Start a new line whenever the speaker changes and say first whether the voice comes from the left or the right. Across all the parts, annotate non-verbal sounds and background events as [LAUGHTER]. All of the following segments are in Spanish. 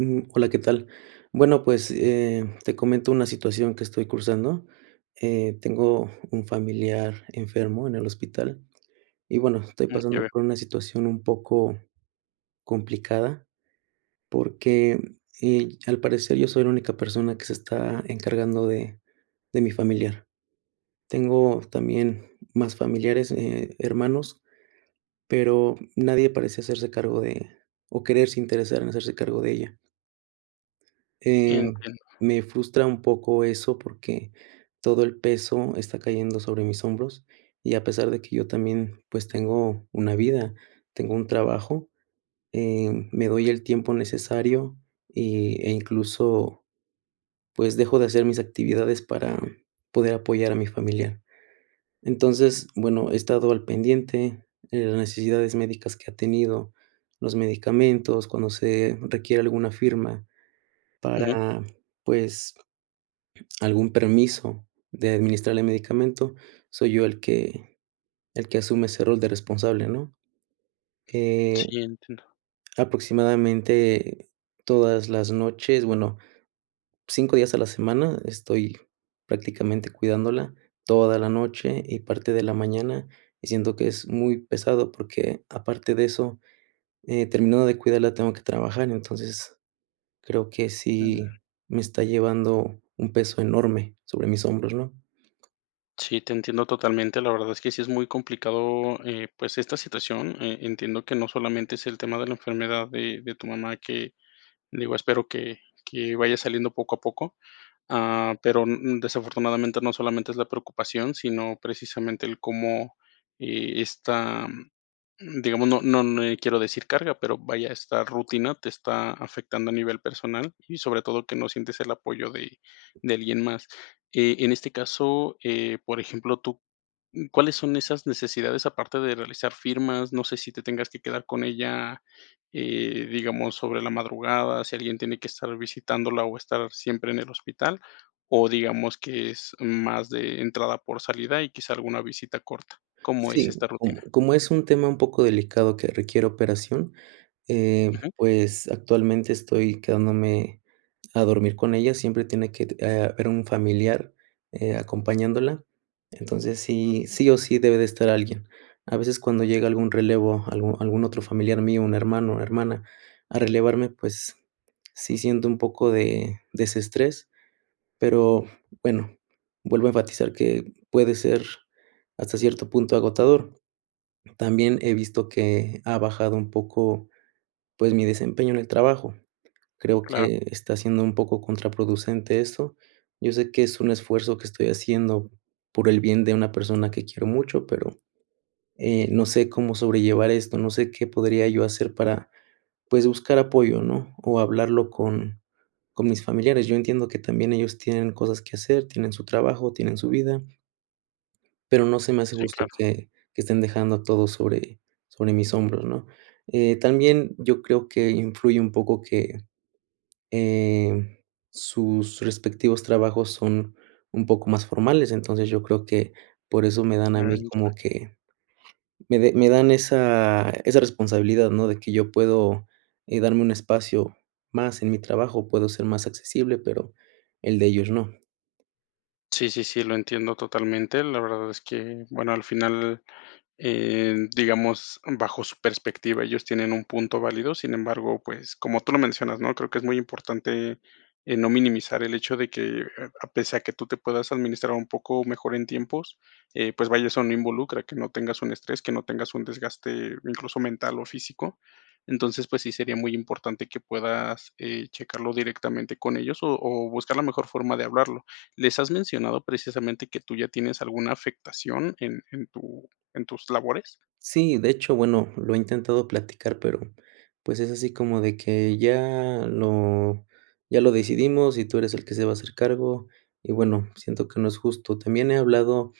right: Ujú, hola, ¿qué tal? Bueno, pues, eh, te comento una situación que estoy cursando. Eh, tengo un familiar enfermo en el hospital. Y, bueno, estoy
left: Mm, ya
right: pasando
left: veo.
right: por una situación un poco complicada, porque, eh, al parecer yo soy la única persona que se está encargando de de mi familiar. Tengo también más familiares, eh, hermanos, pero nadie parece hacerse cargo de o quererse interesar en hacerse cargo de ella. Em,
left: Entiendo.
right: me frustra un poco eso, porque todo el peso está cayendo sobre mis hombros. Y a pesar de que yo también, pues, tengo una vida, tengo un trabajo, em, me doy el tiempo necesario, y e incluso, pues, dejo de hacer mis actividades para poder apoyar a mi familiar. Entonces, bueno, he estado al pendiente de las necesidades médicas que ha tenido, los medicamentos, cuando se requiere alguna firma,
left: Ujú.
right: para, pues, algún permiso de administrarle medicamento, soy yo el que el que asume ese rol de responsable, ¿no? Eh,
left: Sí, entiendo.
right: aproximadamente todas las noches bueno, 5 días a la semana estoy prácticamente cuidándola toda la noche, y parte de la mañana. Y siento que es muy pesado, porque, aparte de eso, eh, terminando de cuidarla, tengo que trabajar, entonces, creo que
left: Mm.
right: sí me está llevando un peso enorme sobre mis hombros, ¿no?
left: Sí, te entiendo totalmente. La verdad es que sí es muy complicado, eh, pues, esta situación. Eh, entiendo que no solamente es el tema de la enfermedad de de tu mamá que, digo, espero que que vaya saliendo poco a poco. Ah, pero n n desafortunadamente no solamente es la preocupación, sino precisamente el cómo, eh, esta, mm, digamos, no no n eh, quiero decir carga. Pero, vaya, esta rutina te está afectando a nivel personal y, sobre todo, que no sientes el apoyo de de alguien más, eh, en este caso, eh, por ejemplo, tú, n ¿cuáles son esas necesidades aparte de realizar firmas? No sé si te tengas que quedar con ella, eh, digamos, sobre la madrugada, si alguien tiene que estar visitándola o estar siempre en el hospital, o digamos que es más de entrada por salida y quizá alguna visita corta. ¿Cómo es
right: Sí,
left: esta
right: como
left: rutina?
right: como es un tema un poco delicado que requiere operación, eh,
left: Ujú.
right: pues, actualmente estoy quedándome a dormir con ella. Siempre tiene que t eh, haber un familiar, eh, acompañándola, entonces, sí sí o sí debe de estar alguien. A veces, cuando llega algún relevo, algún algún otro familiar mío, un hermano o hermana a relevarme, pues, sí siento un poco de desestrés, pero bueno, vuelvo a enfatizar que puede ser hasta cierto punto agotador. También he visto que ha bajado un poco, pues, mi desempeño en el trabajo, creo
left: Claro.
right: que está siendo un poco contraproducente esto. Yo sé que es un esfuerzo que estoy haciendo por el bien de una persona que quiero mucho, pero, eh, no sé cómo sobrellevar esto, no sé qué podría yo hacer para, pues, buscar apoyo, ¿no?, o hablarlo con con mis familiares. Yo entiendo que también ellos tienen cosas que hacer, tienen su trabajo, tienen su vida pero no se me hace
left: Sí,
right: justo
left: claro.
right: que que estén dejando todo sobre sobre mis hombros, ¿no?, eh, también yo creo que influye un poco que, eh, sus respectivos trabajos son un poco más formales. Entonces, yo creo que por eso me dan a mí
left: Mm, ya.
right: como que me de me dan esa esa responsabilidad, ¿no?, de que yo puedo, eh, darme un espacio más en mi trabajo, puedo ser más accesible, pero el de ellos no.
left: Sí, sí, sí, lo entiendo totalmente. La verdad es que, bueno, al final, eh, digamos, bajo su perspectiva, ellos tienen un punto válido. Sin embargo, pues, como tú lo mencionas, ¿no? Creo que es muy importante, eh, no minimizar el hecho de que, eh, a pesar de que tú te puedas administrar un poco mejor en tiempos, eh, pues, vaya, eso no involucra que no tengas un estrés, que no tengas un desgaste, incluso, mental o físico. Entonces, pues, sí sería muy importante que puedas, eh, checarlo directamente con ellos, o o buscar la mejor forma de hablarlo, ¿les has mencionado precisamente que tú ya tienes alguna afectación en en tu en tus labores?
right: Sí, de hecho, bueno, lo he intentado platicar, pero, pues, es así como de que: "Ya lo ya lo decidimos, y tú eres el que se va a hacer cargo". Y bueno, siento que no es justo. También he hablado,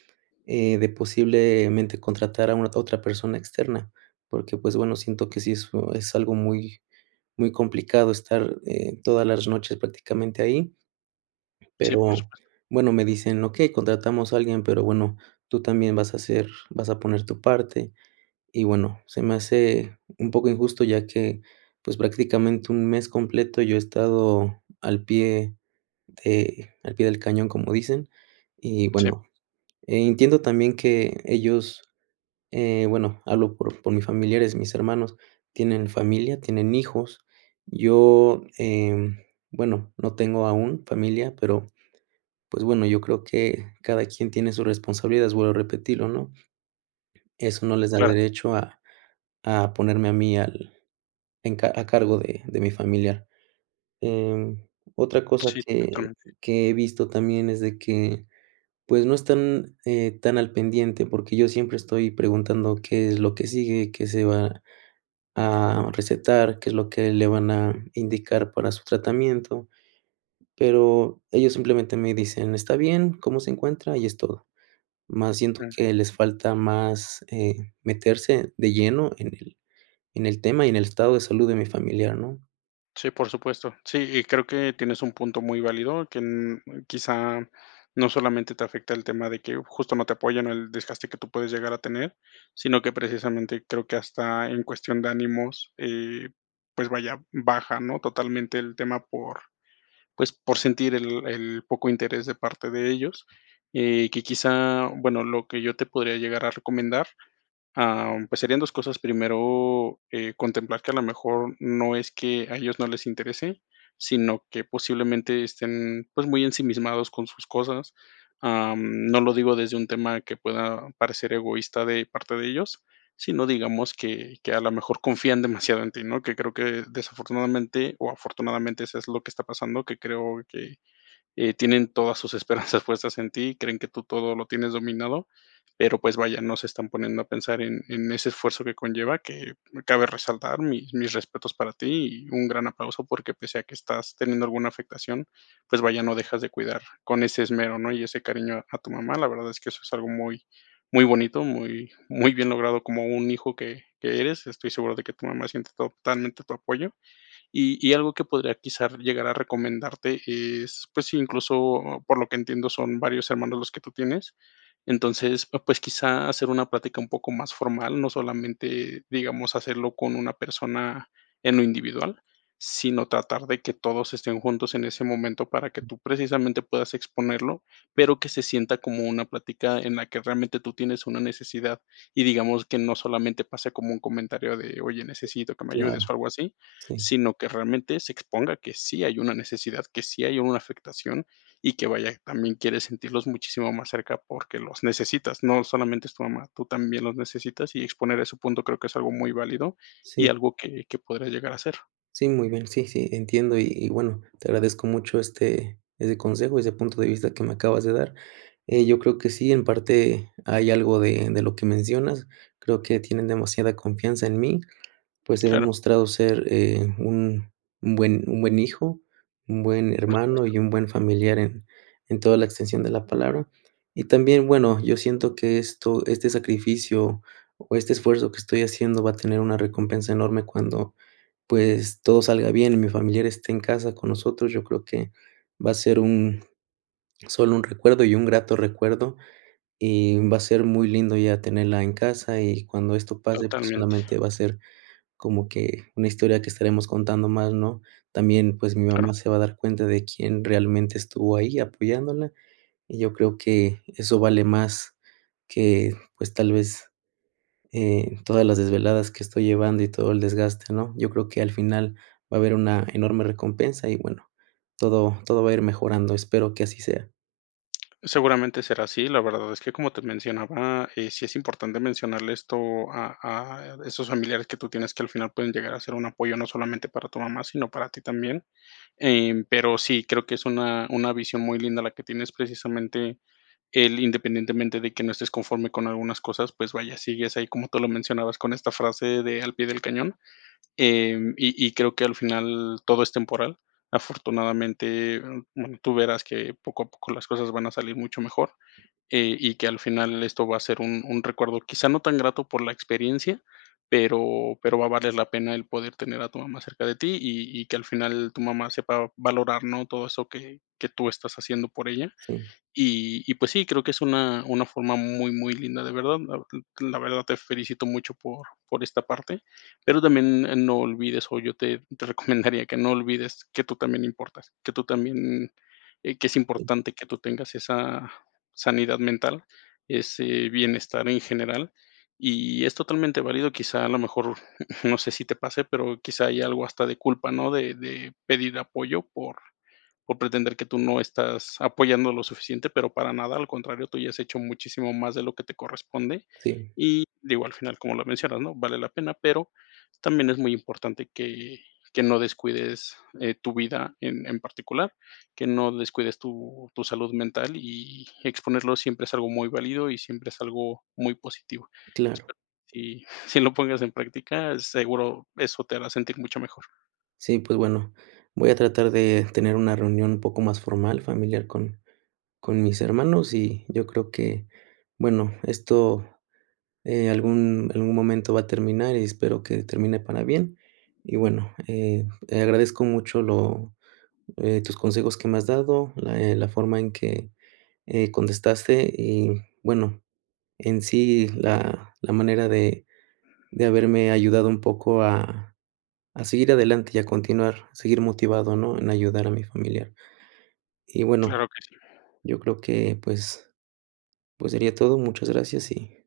right: eh, de posiblemente contratar a una otra persona externa, porque, pues, bueno, siento que sí es oh es algo muy muy complicado estar, eh, todas las noches prácticamente ahí.
left: Sí, por
right: Pero
left: supuesto.
right: bueno, me dicen: "Okey, contratamos a alguien, pero bueno, tú también vas a ser vas a poner tu parte". Y bueno, se me hace un poco injusto ya que, pues, prácticamente 1 mes completo yo he estado al pie de al pie del cañón, como dicen. Y
left: Sí.
right: bueno, e entiendo también que ellos eh, bueno, hablo por por mis familiares, mis hermanos tienen familia, tienen hijos. Yo, eh, bueno, no tengo aún familia, pero, pues, bueno, yo creo que cada quien tiene su responsabilidad, vuelvo a repetirlo, ¿no? Eso no les da
left: Claro.
right: derecho a a ponerme a mí al en ca a cargo de de mi familiar. Eh, otra cosa
left: Sí,
right: que
left: totalmente.
right: que he visto también es de que, pues, no están, eh, tan al pendiente, porque yo siempre estoy preguntando qué es lo que sigue, qué se va a recetar, qué es lo que le van a indicar para su tratamiento. Pero ellos simplemente me dicen: "Está bien, ¿cómo se encuentra?, y es todo". Mas siento
left: Mm.
right: que les falta más, eh, meterse de lleno en el en el tema y en el estado de salud de mi familiar, ¿no?
left: Sí, por supuesto. Sí, y creo que tienes un punto muy válido, que n quizá no solamente te afecta el tema de que justo no te apoyan, o el desgaste que tú puedes llegar a tener, sino que precisamente creo que hasta en cuestión de ánimos, eh, pues vaya, baja, ¿no?, totalmente el tema por, pues por sentir el el poco interés de parte de ellos. Eh, que quizá, bueno, lo que yo te podría llegar a recomendar, ah, pues, serían 2 cosas. Primero, eh, contemplar que a lo mejor no es que a ellos no les interese, sino que posiblemente estén, pues, muy ensimismados con sus cosas. Ah, no lo digo desde un tema que pueda parecer egoísta de parte de ellos, sino digamos que que a la mejor confían demasiado en ti, ¿no?, que creo que desafortunadamente, o afortunadamente eso es lo que está pasando, que creo que, eh, tienen todas sus esperanzas puestas en ti, creen que tú todo lo tienes dominado, pero pues vaya, no se están poniendo a pensar en en ese esfuerzo que conlleva, que cabe resaltar mis mis respetos para ti y un gran aplauso, porque pese a que estás teniendo alguna afectación, pues vaya, no dejas de cuidar con ese esmero, ¿no?, y ese cariño a tu mamá, la verdad es que eso es algo muy, muy bonito, muy, muy bien logrado como un hijo que que eres. Estoy seguro de que tu mamá siente totalmente tu apoyo. Y y algo que podría quizás llegar a recomendarte es, pues, si incluso por lo que entiendo son varios hermanos los que tú tienes. Entonces, pues, quizá hacer una plática un poco más formal, no solamente, digamos, hacerlo con una persona en lo individual, sino tratar de que todos estén juntos en ese momento para que tú precisamente puedas exponerlo, pero, que se sienta como una plática en la que realmente tú tienes una necesidad. Y digamos que no solamente pase como un comentario de: "Oye, necesito que me ayudes o
right: Claro,
left: algo así",
right: sí.
left: sino que realmente se exponga que sí hay una necesidad, que sí hay una afectación y que vaya, también quiere sentirlos muchísimo más cerca porque los necesitas, no solamente es tu mamá, tú también los necesitas y exponer a ese punto creo que es algo muy válido y
right: Sí.
left: algo que que podrías llegar a hacer.
right: Sí, muy bien. Sí, sí, entiendo y y bueno, te agradezco mucho, este, ese consejo, ese punto de vista que me acabas de dar. Eh, yo creo que sí, en parte hay algo de de lo que mencionas. Creo que tienen demasiada confianza en mí. Pues, he
left: Claro.
right: demostrado ser, eh, un un buen un buen hijo, un buen
left: Por
right: hermano,
left: supuesto.
right: y un buen familiar en en toda la extensión de la palabra. Y también, bueno, yo siento que esto este sacrificio o este esfuerzo que estoy haciendo va a tener una recompensa enorme cuando, pues, todo salga bien y mi familiar esté en casa con nosotros, yo creo que va a ser un sólo un recuerdo y un grato recuerdo, y va a ser muy lindo ya tenerla en casa y cuando esto pase, pues,
left: Totalmente.
right: solamente va a ser como que una historia que estaremos contando más, ¿no?, también pues, mi mamá
left: Claro.
right: se va a dar cuenta de quién realmente estuvo ahí apoyándola y yo creo que eso vale más que, pues, tal vez, eh, todas las desveladas que estoy llevando y todo el desgaste, ¿no?, yo creo que al final va a haber una enorme recompensa y, bueno, todo todo va a ir mejorando. Espero que así sea.
left: Seguramente será así, la verdad es que como te mencionaba, eh, sí es importante mencionarle esto a a esos familiares que tú tienes, que al final pueden llegar a ser un apoyo, no solamente para tu mamá, sino para ti también. Em, pero sí, creo que es una una visión muy linda la que tienes, precisamente el independientemente de que no estés conforme con algunas cosas, pues vaya, sigues ahí, como tú lo mencionabas, con esta frase de: "Al pie del cañón". Em, y y creo que al final todo es temporal. Afortunadamente, bueno, tú verás que poco a poco las cosas van a salir mucho mejor, eh, y que al final esto va a ser un un recuerdo, quizá, no tan grato por la experiencia, pero pero va a valer la pena el poder tener a tu mamá cerca de ti, y y que al final tu mamá sepa valorar, ¿no?, todo eso que que tú estás haciendo por ella.
right: Sí.
left: Y y, pues, sí, creo que es una una forma muy, muy linda, de verdad. L la verdad te felicito mucho por por esta parte, pero también, eh, no olvides o yo te te recomendaría que no olvides que tú también importas, que tú también eh, que es importante que tú tengas esa sanidad mental, ese bienestar en general, y es totalmente válido. Quizá a lo mejor, [CHUCKLES] no sé si te pase, pero, quizá, hay algo hasta de culpa, ¿no? De de pedir apoyo por por pretender que tú no estás apoyando lo suficiente, pero para nada, al contrario, tú ya has hecho muchísimo más de lo que te corresponde.
right: Sí.
left: Y, digo, al final, como lo mencionas, ¿no? Vale la pena, pero también es muy importante que que no descuides, eh, tu vida en en particular, que no descuides tu tu salud mental, y exponerlo siempre es algo muy válido, y siempre es algo muy positivo.
right: Claro.
left: Espero que sí sí lo pongas en práctica, seguro eso te hará sentir mucho mejor.
right: Sí, pues bueno, voy a tratar de tener una reunión un poco más formal, familiar con con mis hermanos, y yo creo que, bueno, esto, eh, algún algún momento va a terminar y espero que termine para bien, y bueno, eh eh, agradezco mucho lo, eh, tus consejos que me has dado, la, eh, la forma en que, eh, contestaste y bueno, en sí la la manera de de haberme ayudado un poco a a seguir adelante y a continuar, seguir motivado, ¿no?, en ayudar a mi familiar. Y, bueno,
left: Claro que sí.
right: yo creo que, pues pues, sería todo, muchas gracias y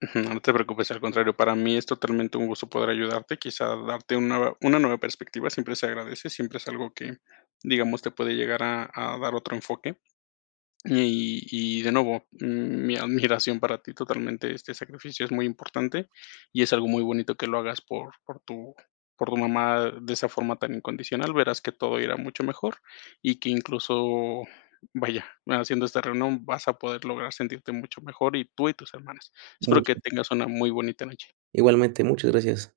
left: [CHUCKLES] No te preocupes, al contrario, para mí es totalmente un gusto poder ayudarte, quizá darte una va una nueva perspectiva siempre se agradece, siempre es algo que, digamos, te puede llegar a a dar otro enfoque. Y y de nuevo, m mi admiración para ti totalmente, este sacrificio es muy importante, y es algo muy bonito que lo hagas por por tu por tu mamá de esa forma tan incondicional, verás que todo irá mucho mejor, y que incluso, vaya, haciendo esta reunión, vas a poder lograr sentirte mucho mejor y, tú y tus hermanas. Espero que
right: Mucho.
left: tengas una muy bonita noche.
right: Igualmente, muchas gracias.